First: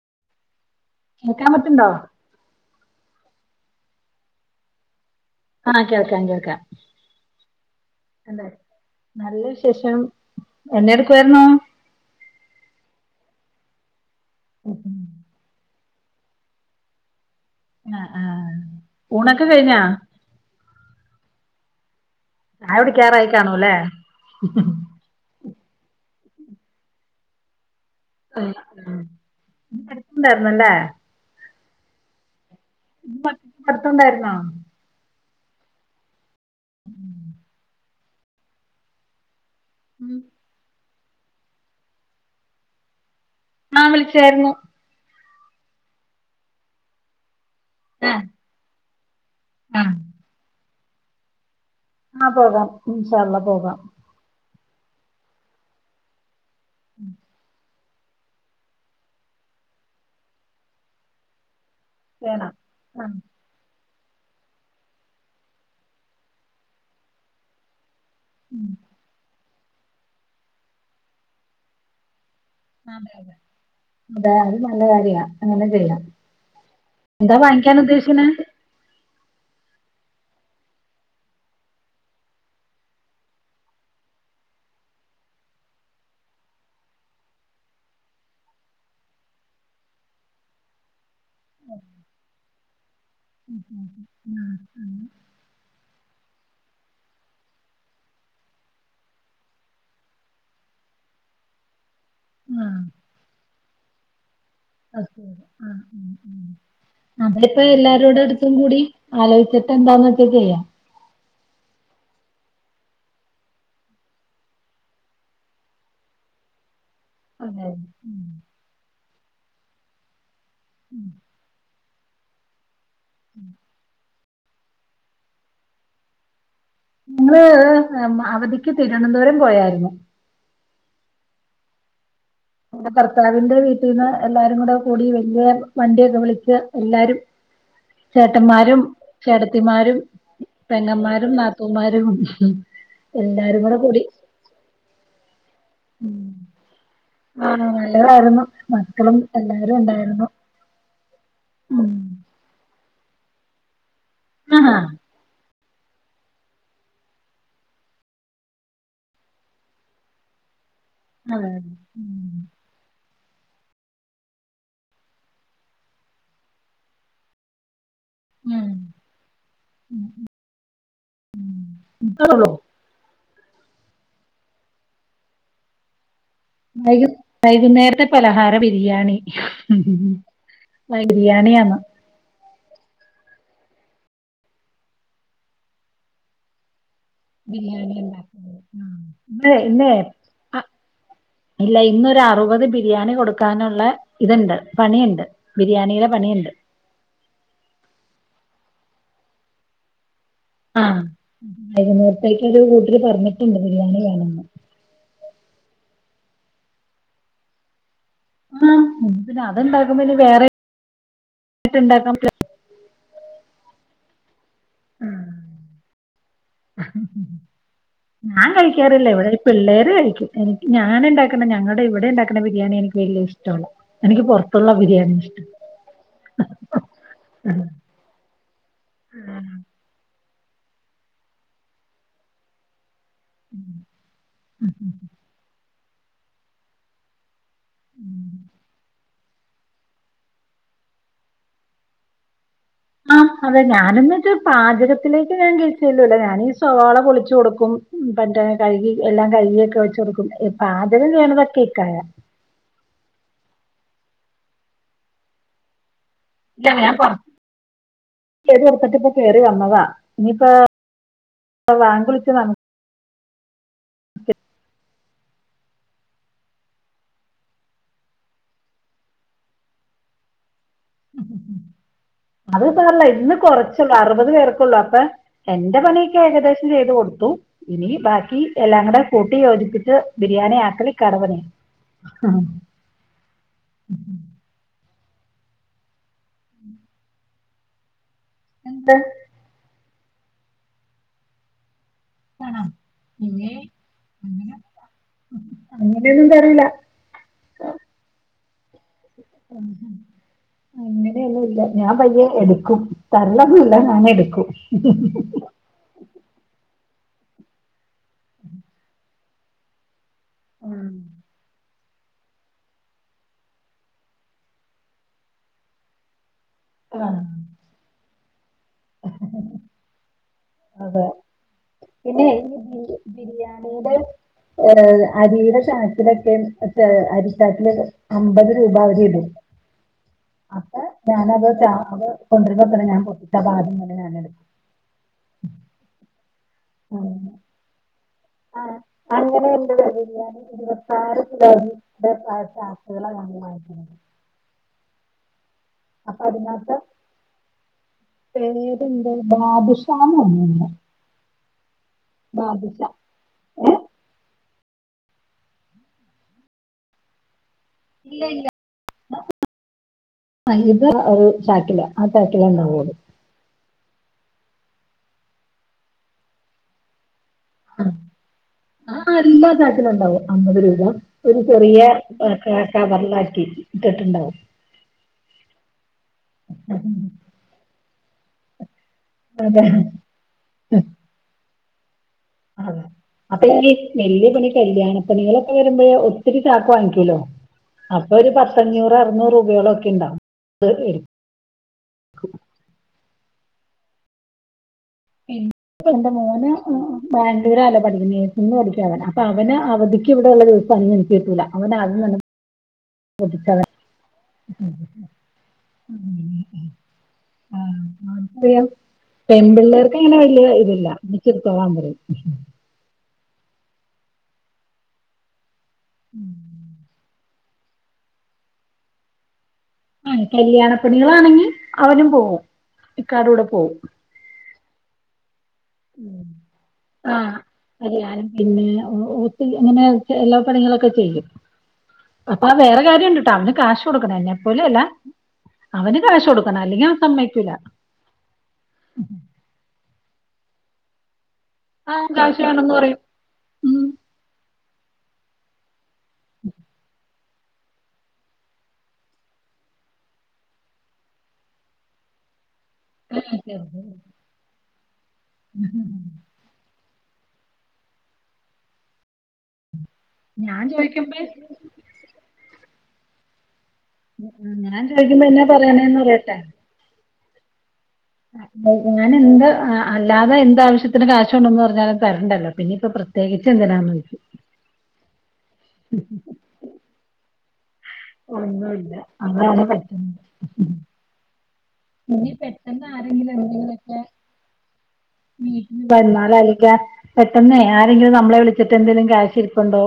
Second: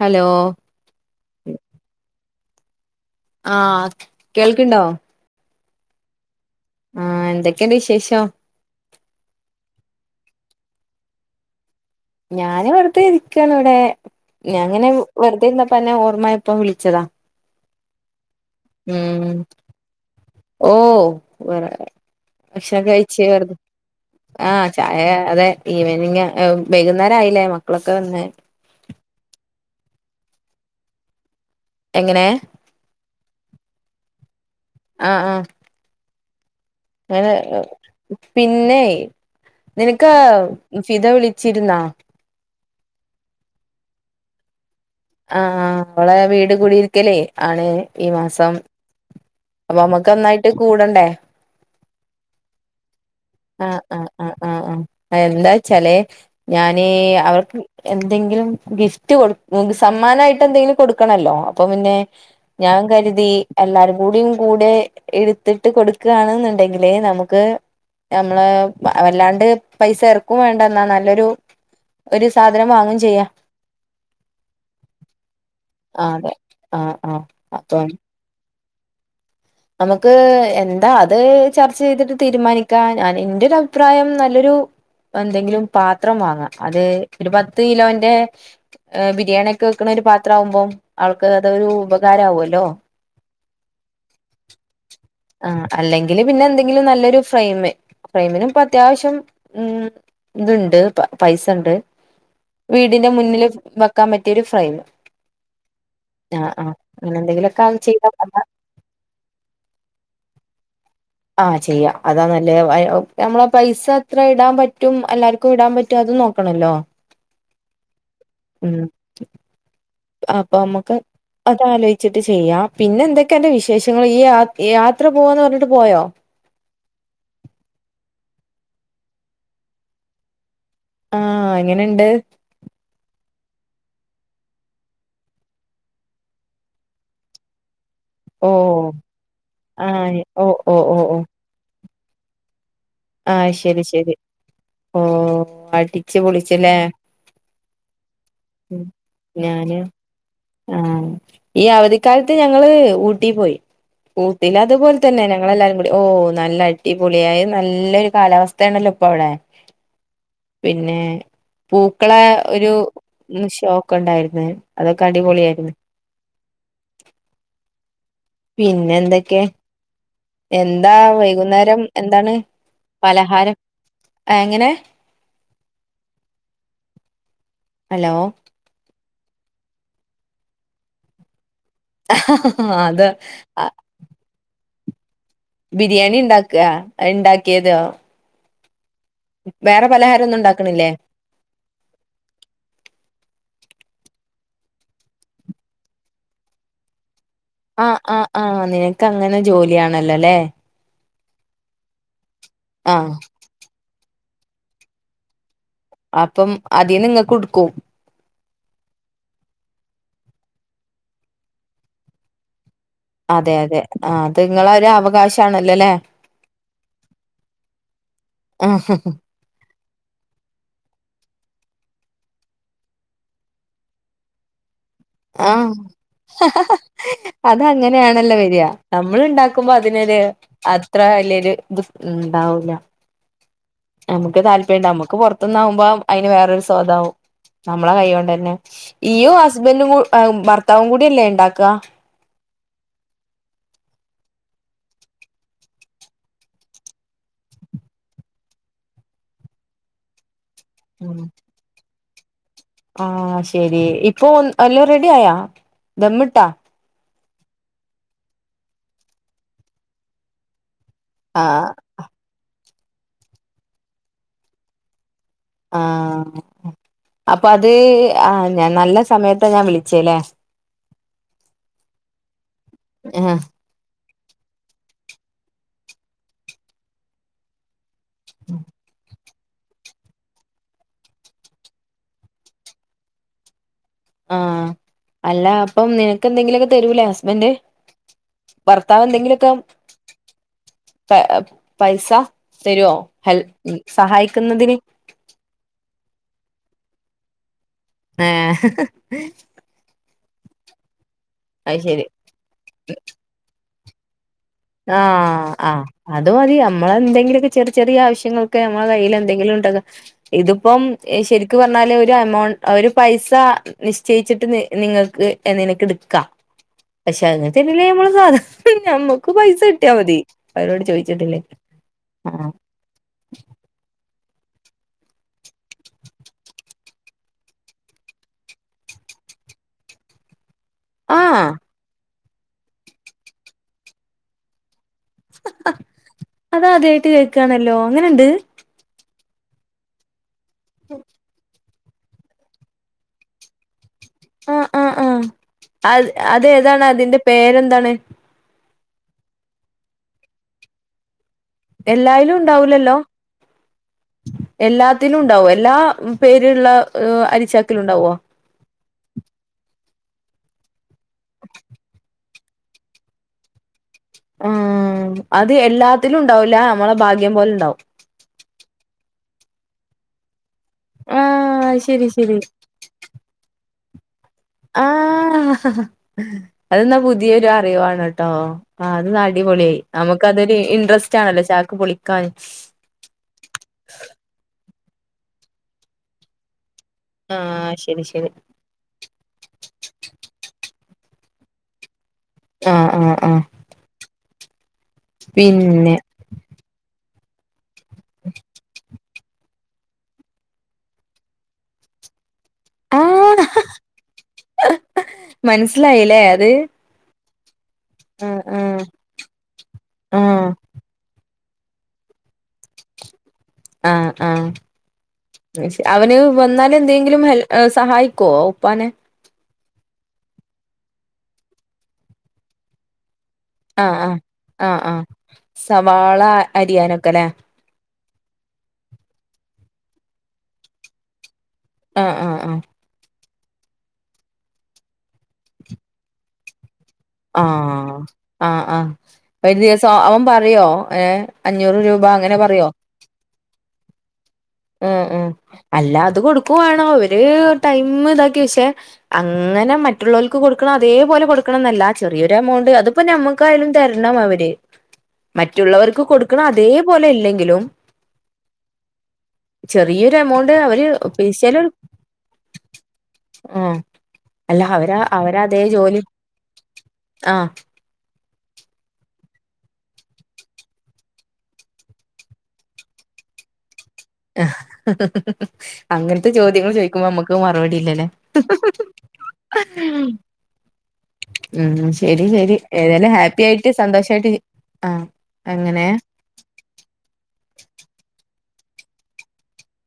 Hello കേൾക്കാൻ പറ്റണ്ടോ ആഹ് കേൾക്കണ്ടോ ആഹ് കേൾക്കാം കേൾക്കാം എന്തൊക്കെണ്ട് വിശേഷം എന്താ നല്ല വിശേഷം എന്നെ എടുക്കുയിരുന്നു ഞാനെ വെറുതെ ഇരിക്കാണ് ഇവിടെ ഞാങ്ങനെ വെറുതെഇരുന്നപോ പ്പന്നെ ഓർമ്മ ഇപ്പ വിളിച്ചതാ ആ ആഹ് ഉം ഊണൊക്കെ കഴിഞ്ഞാ ഓഹ് [unintelligible] ചായ ഭക്ഷണം കഴിച്ച കുടിക്കാറായി വെറുതെ കാണൂല്ലേ ആഹ് ചായ അതെ ഈവനിങാ വൈകുന്നേരാആയില്ലേ മ ഉം ഉം ണ്ടായിന്നല്ലേ എങ്ങനെ ഇത് മറ്റ മറ്റുണ്ടായിരുന്നാ ആഹാ ആഹ് അങ്ങെ പിന്നെ നിനക്കാ ഫിത വിളിച്ചിരുന്നാ ആഹ് വിളിച്ചായിരുന്നു ആഹ് ആഹ് അവളെ വീട് കൂടിരിക്കലേ ആണ് ഈ ആഹ് മാസം അപ്പൊ ആഹ് നമ്മക്ക് ഒന്നായിട്ട് കൂടണ്ടേ ആഹ് പോകാം ഇന്ഷാ അള്ളാ പോകാം അഹ് ആഹ് എന്താച്ചാലേ ഞാന് അവർക്ക് എന്തെങ്കിലും ഗിഫ്റ്റ് കൊടു സമ്മാനായിട്ട് എന്തെങ്കിലും കൊടുക്കണല്ലോ അപ്പൊ പിന്നെ വേണം ഞാൻ ആഹ് കരുതി എല്ലാരും കൂടിയും കൂടെ എടുത്തിട്ട് കൊടുക്കാണ് ന്ന്ണ്ടെങ്കിലെ നമുക്ക് നമ്മള് വല്ലാണ്ട് പൈസ എറക്കും വേണ്ടെന്നാ നല്ലൊരു ഒരു സാധനം വാങ്ങും ചെയ്യാ അതെ അത് നല്ല കാര് അങ്ങനെ ചെയ്യാം ആഹ് അതെ ആഹ് ആഹ് എന്താ വാങ്ങിക്കാൻ അപ്പം ഉദ്ദേശിക്കുന്ന നമുക്ക് എന്താ അത് ചർച്ച ചെയ്തിട്ട് തീരുമാനിക്കാ ഞാന് ഇന്റെ രഅഭിപ്രായം നല്ലൊരു പൊ എന്തെങ്കിലും പാത്രം വാങ്ങ. അത് ഒര് പത്ത് കിലോന്റെ ബിരിയാണിക്കെ വെക്കണ ഒര് പാത്ര ആവുമ്പോം അവൾക്ക് അതൊരു ഉപകാര ആവുമല്ലോ ആ അല്ലെങ്കില് പിന്നെ എന്തെങ്കിലും നല്ലൊരു ഫ്രെയിമ് ഫ്രമിനും പ്പ അത്യാവശ്യം ഉം ഇത്ണ്ട് പൈസണ്ട് ആഹ് വീടിന്റെ മുന്നില് വെക്കാൻ പറ്റ് അഹ് ഉം ഉം ഉം ആ ആ അങ്ങനെ ഉം അതല് പ്പൊ എന്തെങ്കിലുമൊക്കെ ചെയ്താ എല്ലാരോടും അടുത്തും കൂടി ആലോയ്ച്ട്ട് എന്താന്ന് വെച്ച ചെയ്യ ആഹ് ചെയ്യ. അതാ നല്ലത്. നമ്മളെ പൈസ അത്ര ഇടാൻ പറ്റും എല്ലാർക്കും ഇടാൻ പറ്റും അ ത് നോക്കണല്ലോ അതെ. ഉം [unintelligible] അപ്പൊ മ്മക്ക് അതാലോയ്ച്ചിട്ട് ചെയ്യാം. പിന്നെ ന്തൊക്കെ അന്റെ വിശേഷങ്ങള് ഈ യാത് യാത്ര പോവാന്ന് പർഞ്ഞ്ട്ട് പോയോ ഞങ്ങള് അവധിക്ക് തിരുവനന്തപുരം പോയായിരുന്നു ആഹ്. എങ്ങനെണ്ട് നമ്മടെ ഭർത്താവിന്റെ വീട്ടിൽന്ന് എല്ലാരും കൂടെ വല്യവണ്ടിയൊക്കെ വിളിച്ച് എല്ലാരും ചേട്ടന്മാരും ഓ ചേട്ടത്തിമാരും ആഹ് ഓ ഓ ഓ ഓ പെങ്ങന്മാരും നാത്തൂമാരും ആഹ് എല്ലാരും കൂടെ ശരി കൂടി. ശരി ഓ ടി ച്ച് ഉം. പൊളിച്ചുല്ലേ ആ നല്ലതായിരുന്നു. ഉം മക്കളും എല്ലാരും ഞാന് ഉണ്ടായിരുന്നു. ആഹ്. ഈ ഉം. അവധിക്കാലത്ത് ഞങ്ങള് ഊട്ടി പോയി ആഹാ. ഊട്ടീലത്പോൽതന്നെ. ഞങ്ങളെല്ലാരും കൂടി ഓ നല്ല അടിപൊളിയായി നല്ലൊരു കാലാവസ്ഥആണല്ലോ ഇപ്പൊ അവിടെ പിന്നെ അതെ അതെ. പൂക്കളെ ഉം. ഒരു ഷോക്കെ ണ്ടായിര്ന്ന് അതൊക്കെ അടിപൊളിയായിര്ന്ന്. ഉം. പിന്നെ എന്തൊക്കെ എന്താ വൈകുന്നേരം ഇത്രേ എന്താണ് ഉള്ളൂ. പലഹാരം ഏ എങ്ങനെ വൈക വൈകുന്നേരത്തെ ഹലോ പലഹാര ബിരിയാണി ആ ബിരിയാണിയാന്ന് അത ആ ബിരിയാണി ണ്ടാക. അത് ണ്ടാക്കേതോ ഇന്നെ ഇന്നെ അ ഉണ്ടാക്കണില്ലേ ഇല്ല ഇന്നൊരു അറുപത് ബിരിയാണി കൊടുക്ക ത്താനുള്ള ഇതുണ്ട് പണിയുണ്ട് ബിരിയാണിയുടേ പണിയുണ്ട് ആ ആ് ആഹ്. നിനക്ക് അങ്ങനെ ജോലിയാണല്ലോല്ലേ ആഹ്. വൈകുന്നേരത്തേക്കൊരു കൂട്ടര് ആഹ് പറഞ്ഞിട്ടുണ്ട് ബിരിയാണി വേണംന്ന് അപ്പം അതീന്ന് ഇങ്ങക്കും ട്ക്കും. ആ. പിന്നെ അത്ണ്ടാക്കുമ്പ വേറൊര് ഇത് ണ്ടാക്കാൻ പറ്റോ അതെ അതെ ആ അത്ങ്ങളൊരു ഉം. അവകാശ ആണല്ലോല്ലേ ഞാൻ ആഹ് കഴിക്കാറില്ല ഇവിടെ പിള്ളേർ ര് കഴിക്കും. എനിക്ക് ഞാന് ണ്ടാക്കുന്ന ഞങ്ങടെ ഇവടെ ഉണ്ടാക്കുന്ന ബിരിയാണി എനിക്ക് വലിയ ഇഷ്ടല്ല എനിക്ക് പുറത്തുള്ള ബിരിയാണി ഇഷ്ടം ആഹ് അത് അങ്ങനെയാണല്ലോ വരിയാ നമ്മൾ ഉണ്ടാക്കുമ്പോ അതിനോര് അത്ര വലിയൊര് ത് ണ്ടാവൂല നമുക്ക് ഉം. താല്പര്യംണ്ടാവും നമ്മുക്ക് പൊർത്ത്ന്നാവുമ്പോ അയ്ന് വേറൊരു സ്വാദാവും നമ്മളെ കൈയ്യോണ്ടെന്നെ ഇയ്യും ഹസ്ബന്ടും അ ഭർത്താവും കൂടില്ലേണ്ടാക ആ അതെ ഞാനന്ന്ച്ച് പാചകത്തിലേക്ക് ഞാൻ കേറിചെല്ലൂല ഞാനീ സോവാള പൊളിച്ചു കൊടുക്കും പ ട്രം കഴുകി എല്ലാം കഴുകിയൊക്കെ വെച്ചൊട്ക്കും. പാചകം ചെയ്യുന്നതൊക്കെ ഇക്കായാ ആഹ്. ശെരി ഇപ്പൊ എല്ലു റെഡി ആയാ ദമ്മിട്ടാ ഇല്ല ഞാൻ പൊറത്ത് കെതിക്കെട്ത്ത് ട്ട് ഇപ്പം കേറി വന്നതാ, ഇനിയിപ്പ ആഹ് ഇപ്പം വാങ്കുവിള്ച്ചതാണ് ആഹ് അപ്പൊ അത്, ആഹ് ഞാൻ നല്ലസമയത്താ ഞാൻ വിളിച്ചത് ലെ ഉം ഉം ഉം അതു സാരല്ല ഇന്നു ആഹ് കൊറചൊള്ളു അറ് അൻപതുപേർക്കൊള്ളൂ. അപ്പെ എന്റെ പണിക്കെ ഏകദേശം ചെയ്തുകൊടുത്തു. ഇനി ബാക്കിയെല്ലാം കൂടെ കൂട്ടിയോജിപ്പിച്ച്, ബിരിയാണി ആക്കല് കട [unintelligible] ന്നെ. ആഹ് അല്ല അപ്പം നിനക്കെന്തെങ്കിലൊക്കെതരൂലേ, ഹസ്ബൻഡ്. എന്ത് ഭർത്താവ് എന്തെങ്കിലൊക്കെ പൈസ, ആണോ? തരോ ഹെൽ.. ഇനി അങ്ങനെ സഹായിക്കുന്നതിന് അങ്ങനെയൊന്നും തരില്ല. എഹ് അങ്ങനെയൊന്നു ഇല്ല. ഞാൻപയ്യെ എടുക്കും. തര്ലൊന്നുല്ല ഞാനെടുക്കും. ആഹ് ആ അതുമതിയോ നമ്മളെന്തെങ്കിലുമൊക്കെ ചെറിയ ചെറിയ ആവശ്യങ്ങക്ക്‌ നമ്മുടെ കൈയ്യിലെന്തെങ്കിലും ഉണ്ടത് ഉം ഇതിപ്പംശരിക്കു പറ- നല്ലയൊരു എമൗണ്ട് അവരു പൈസ നിശ്ചയിച്ചിട്ട് നിങ്ങൾക്ക് നിനക്ക്‌ എടുക്കാം ആഹ് പക്ഷേ അങ്ങനത്തെതന്നല്ലേ നമ്മളുസാധാരണ ഞമ്മക്കുപൈസ കിട്ടിയാൽ മതി അവരോട് അതെ ചോദിച്ചിട്ടില്ലേ പിന്നെ ആഹ് ബിരിയാണിയുടെ- ഏ അരിയുടെ ചാക്കിലൊക്കെ അരി ചാക്കിലൊക്കെ അമ്പതുരൂപ വരെ ഇടും [inaudible] അപ്പൊ ആഹ് ഞാനതു, ഞാനത് കൊണ്ടിരുന്നത്ര ഞാൻ പൊട്ടപ്പാദ്യം തന്നെ ഞാൻ എടുക്കും. അത് ആദ്യായിട്ടു കേക്കാണല്ലോ അങ്ങനയുണ്ട് അങ്ങനെയുണ്ട് ബിരിയാണി ഇരുപത്താറു കിലോ ഇ പ ആായിുന്നത് [unintelligible] ആ ആ ആ അതിനകത്ത് അതേതാണ് അതിന്റെ പേരെന്താണ് ഉണ്ട് ബാദുഷാന്നാ പറയുന്നേ എല്ലായാലും ഉണ്ടാവൂലല്ലോ ഏഹ് എല്ലാത്തിനും ഉണ്ടാകുവോ എല്ലാ പേരിലുള്ള അരിച്ചാക്കിലുമുണ്ടാകുവോ ഇത്‌ ഇതൊരു ചാക്കില ആ ചാക്കിലേയുണ്ടാകുമത്. ആ അത് എല്ലാത്തിലുമുണ്ടാവൂല. നമ്മുടെ ഭാഗ്യം പോലെയുണ്ടാവും ആ എല്ലാംചാക്കിനും ഉണ്ടാകുവോ, അമ്പതുരൂപ ഒ ഒരു ആഹ് ചെറിയ ശരി ശരി കവറിലാക്കി ഇട്ടിട്ടുണ്ടാവും. ആ ഹ ഹ അതെന്നാ പുതിയൊരു അറിവാണേട്ടോ ആ അത് അതെ അടിപൊളിയായി നമുക്കതൊരു ഇൻട്രസ്റ്റാണല്ലോ ചാക്ക് പൊളി- അ അപ്പൊളിനി വെല്യ വല്യ കല്യാണപ്പണികളൊക്കെവരുമ്പോള് ഒത്തിരിച്ചാക്ക് വാങ്ങിക്കും. കിലോ ആഹ് ശരി അപ്പൊ ശരി ഒരു പത്തഞ്ഞൂറ് അറുന്നൂറ് രൂപയോളമൊക്കെയുണ്ടാവും. [unintelligible] ആ ഹ് ആഹ് ആ ഹ് [unintelligible] എന്റെ മോനാ [unintelligible] ബാംഗ്ലൂരാ [unintelligible] പഠിക്കുന്നേ നിന്നു പഠിക്കുവാ അവൻ. അപ്പ അവനെ അവധിക്ക് ഇവിടെ ഒള്ള ദിവസം [unintelligible] ആഹ് മനസ്സിലായില്ലേ അത് [unintelligible] ആഹ് ആഹ് [unintelligible] ആഹ് പെൺ പിള്ളേർക്ക് ഇങ്ങനെ വലിയ ഇതില്ല [unintelligible] എടുത്തോളാൻ പറയും മ്ഹ് ആഹ് ആഹ് [unintelligible] അവന് വന്നാല് എന്തെങ്കിലും ഹെൽ ഏഹ് സഹായിക്കോ ഉപ്പാനെ ആഹ് കല്യാണപ്പണികളാണെങ്കി അവനുംപോകും ഇക്കാട കൂടെ പോകും. ആഹ് ആഹ് ആഹ് ആഹ് സവാള അരിയാനൊക്കെലേ അരിയാനും പിന്നെ [unintelligible] അങ്ങനെ എല്ലാ പണികളൊക്കെ ചെയ്യും. ആഹ് ആഹ് ആഹ് അപ്പാവേറെ കാര്യണ്ട് അവന് കാശ് കൊടുക്കണ എന്നെ പോലെ അല്ല അവന് കാശ് കൊടുക്കണ അല്ലെങ്കി ആഹ് ആഹ് ആഹ് ഒരു ദിവസം അവൻ പറയോ ഏഹ് അഞ്ഞൂറ് രൂപ ആഹ് അങ്ങനെ കാശ് പറയോ വേണംന്ന് പറയും ഉം ഉം ഉം അല്ല അത് കൊടുക്കുവാണോ ത് ഒരു ടൈം ചെറിയൊരു എമൗണ്ട് അതിപ്പോ നമ്മക്കായാലും തരണം അവര് മറ്റുള്ളവർക്ക് കൊടുക്കണ അതേപോലെ ഇല്ലെങ്കിലും ചെറിയൊരു എമൗണ്ട് ഞാൻ അവര് ചോദിക്കും അല്ല ഞാൻ അവര് ചോദിക്കുമ്പോ അവര എന്നാ അതേ പറയണേന്ന് ജോലി ആഹ് അഹ് ഞാന് എന്ത് അല്ലാതെ എന്ത് ആവശ്യത്തിനും കാശുണ്ടെന്ന് പറഞ്ഞാലും തരണ്ടല്ലോ പിന്നിപ്പൊ പ്ര [unintelligible] ആഹ് ഹ് ഹ് ഹ് അങ്ങനത്തെ ചോദ്യങ്ങൾ ചോയിക്കുമ്പോ നമ്മുക്ക് മറുപടി ഇല്ലലേ ഹ് ഒന്നുല്ല അതാണ് ഹ് ഹ് പറ്റുന്നത് [unintelligible] ഉം ശരി ഇനി ശരി പെട്ടെന്ന് ഏതായാലും ഹാപ്പിയിയിട്ട് സന്തോഷായിട്ടിരി ഉം ഉം പരുന്നാലായിരിക്കാ പെട്ടെന്നേ ആരെങ്കിലു നമ്മളെ വിളി ച്ചിട്ട് എന്തെങ്കിലും ക്യാഷിരിപ്പുണ്ടോ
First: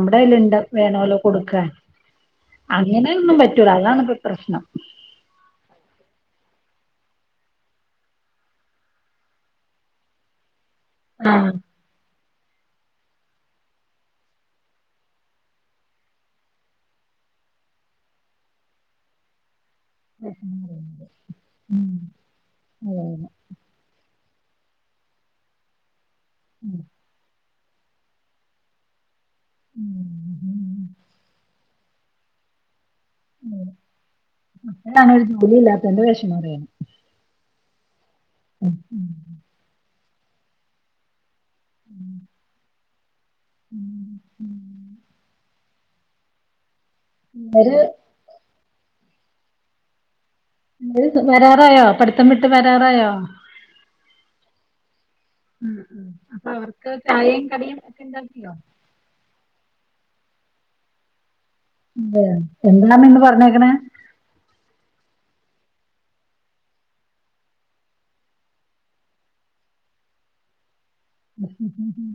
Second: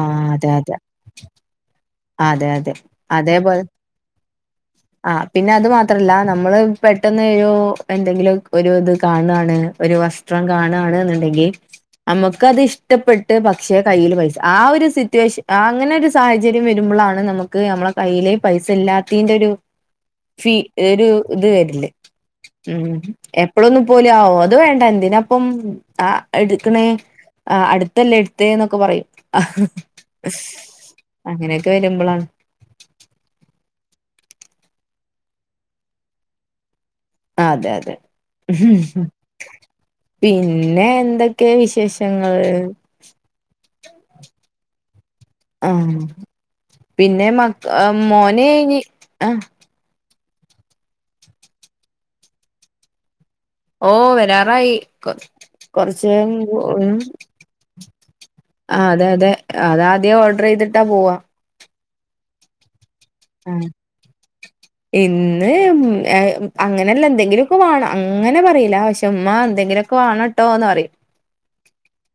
ആഹ് അതെ അതെ അതെ അതെ അതേപോലെ ഇപ്പ പ്രശ്നം ആഹ് പിന്നെ അത് മാത്രല്ല നമ്മ മ്മള് പെട്ടെന്നെനു എന്തെങ്കിലും ഒരു ഇത് കാണാണ് ഒരു വസ്ത്രം കാണാണ്ന്നുണ്ടെങ്കി നമുക്കത് ഇഷ്ടപ്പെട്ട് പക്ഷെ കയ്യിൽ പൈസ ആ ഒരു സിറ്റുവേഷൻ ആഹ് ഫി ഒരു ഇത് വരില്ലേ ഉം എപ്പലൊന്നും പോല ആവോ അ അത് വേണ്ട എന്തിനാപ്പം ആഹ് എടുക്ക്ണേ ആഹ് അടുത്തല്ലേ എടുത്തെ എന്നൊക്കെ പറയും ആഹ് [unintelligible] അങ്ങനെയക്കെ വരുമ്പോളാണ് ഉം അപ്പഴാണ് ഒരു ജോലി ഇല്ലാത്തെന്റെ വേഷമം അറയാൻ അതെ അതെ [unintelligible] പിന്നെ എന്തൊക്കെയ വിശേഷങ്ങൾ ഉം ഉം ആഹ് പിന്നെ മക് ഇവര് മോനെ ഇനി ആഹ് ത് വരാറായോ പഠിത്തം വിട്ട് വരാറായോ ഓഹ് വരാറായി കൊ ഉം ഉം അപ്പൊ കൊറച്ചഴിയുമ്പോ അവർക്ക് ചായയും കടിയും ഒക്കെ ഉണ്ടാക്കിയോ ആഹ് അതെ അതെ അതാദ്യം ഓർഡറെയ്തിട്ടാ പോവാ ഉം ആഹ് ഇന്ന് ഉം അ അങ്ങനെല്ല എന്തെങ്കിലൊക്കെ വേണം അങ്ങനെ പറയില പക്ഷേ ഉമ്മാ എന്തെങ്കിലൊക്കെ വേണട്ടോന്ന് പറയും ഹും ഹും ഹും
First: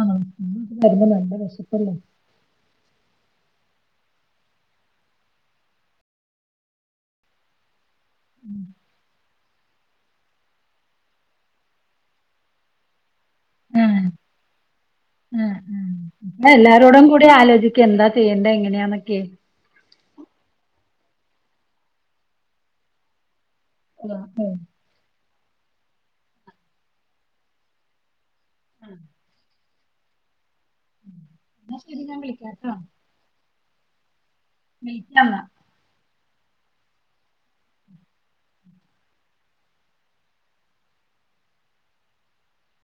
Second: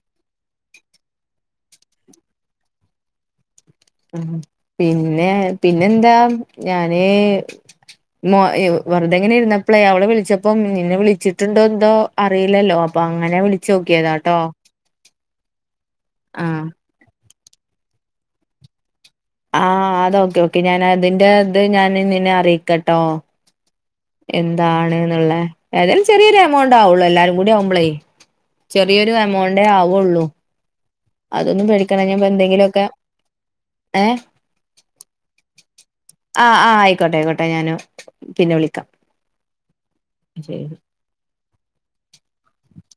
ആഹ് [unintelligible] വരുമ്പോ നല്ല വിശപ്പല്ലേ ഉം പിന്നെ പിന്നെന്താ ഞാന് മ അ വെറുതെങ്ങനിരുന്നപ് പ്പളെ അവളെ വിളിച്ചപ്പം നിന്നെ വിളിച്ചിട്ടുണ്ടോ എന്തോ അറിയില്ലല്ലോ അപ്പ അങ്ങനെ വിളിച്ചോക്കിയതാട്ടോ ഉം ഉം ന്നാ എല്ലാരോടും കൂടി ആലോചിക്ക് ആഹ് അത് ഓക്കെ ഓക്കെ ഞാൻ അതിന്റെ ഇത് ഞാൻ നിന്നെ അറിയി ആഹ് എന്താണ്ന്ന്ള്ളെഏതായാലും ചെറിയൊരു എ മൗ ആഹ് ചെറിയൊരു എമൗണ്ടേ ആവുള്ളു അതൊ എന്നാ ശരി ഞാൻ വിളിക്കാട്ടോ. വിളിക്കാന്നാ ആഹ് ആഹ് ആയിക്കോട്ടെ ആയിക്കോട്ടെ ഞാന് പിന്നെ വിളിക്കാ ചേല്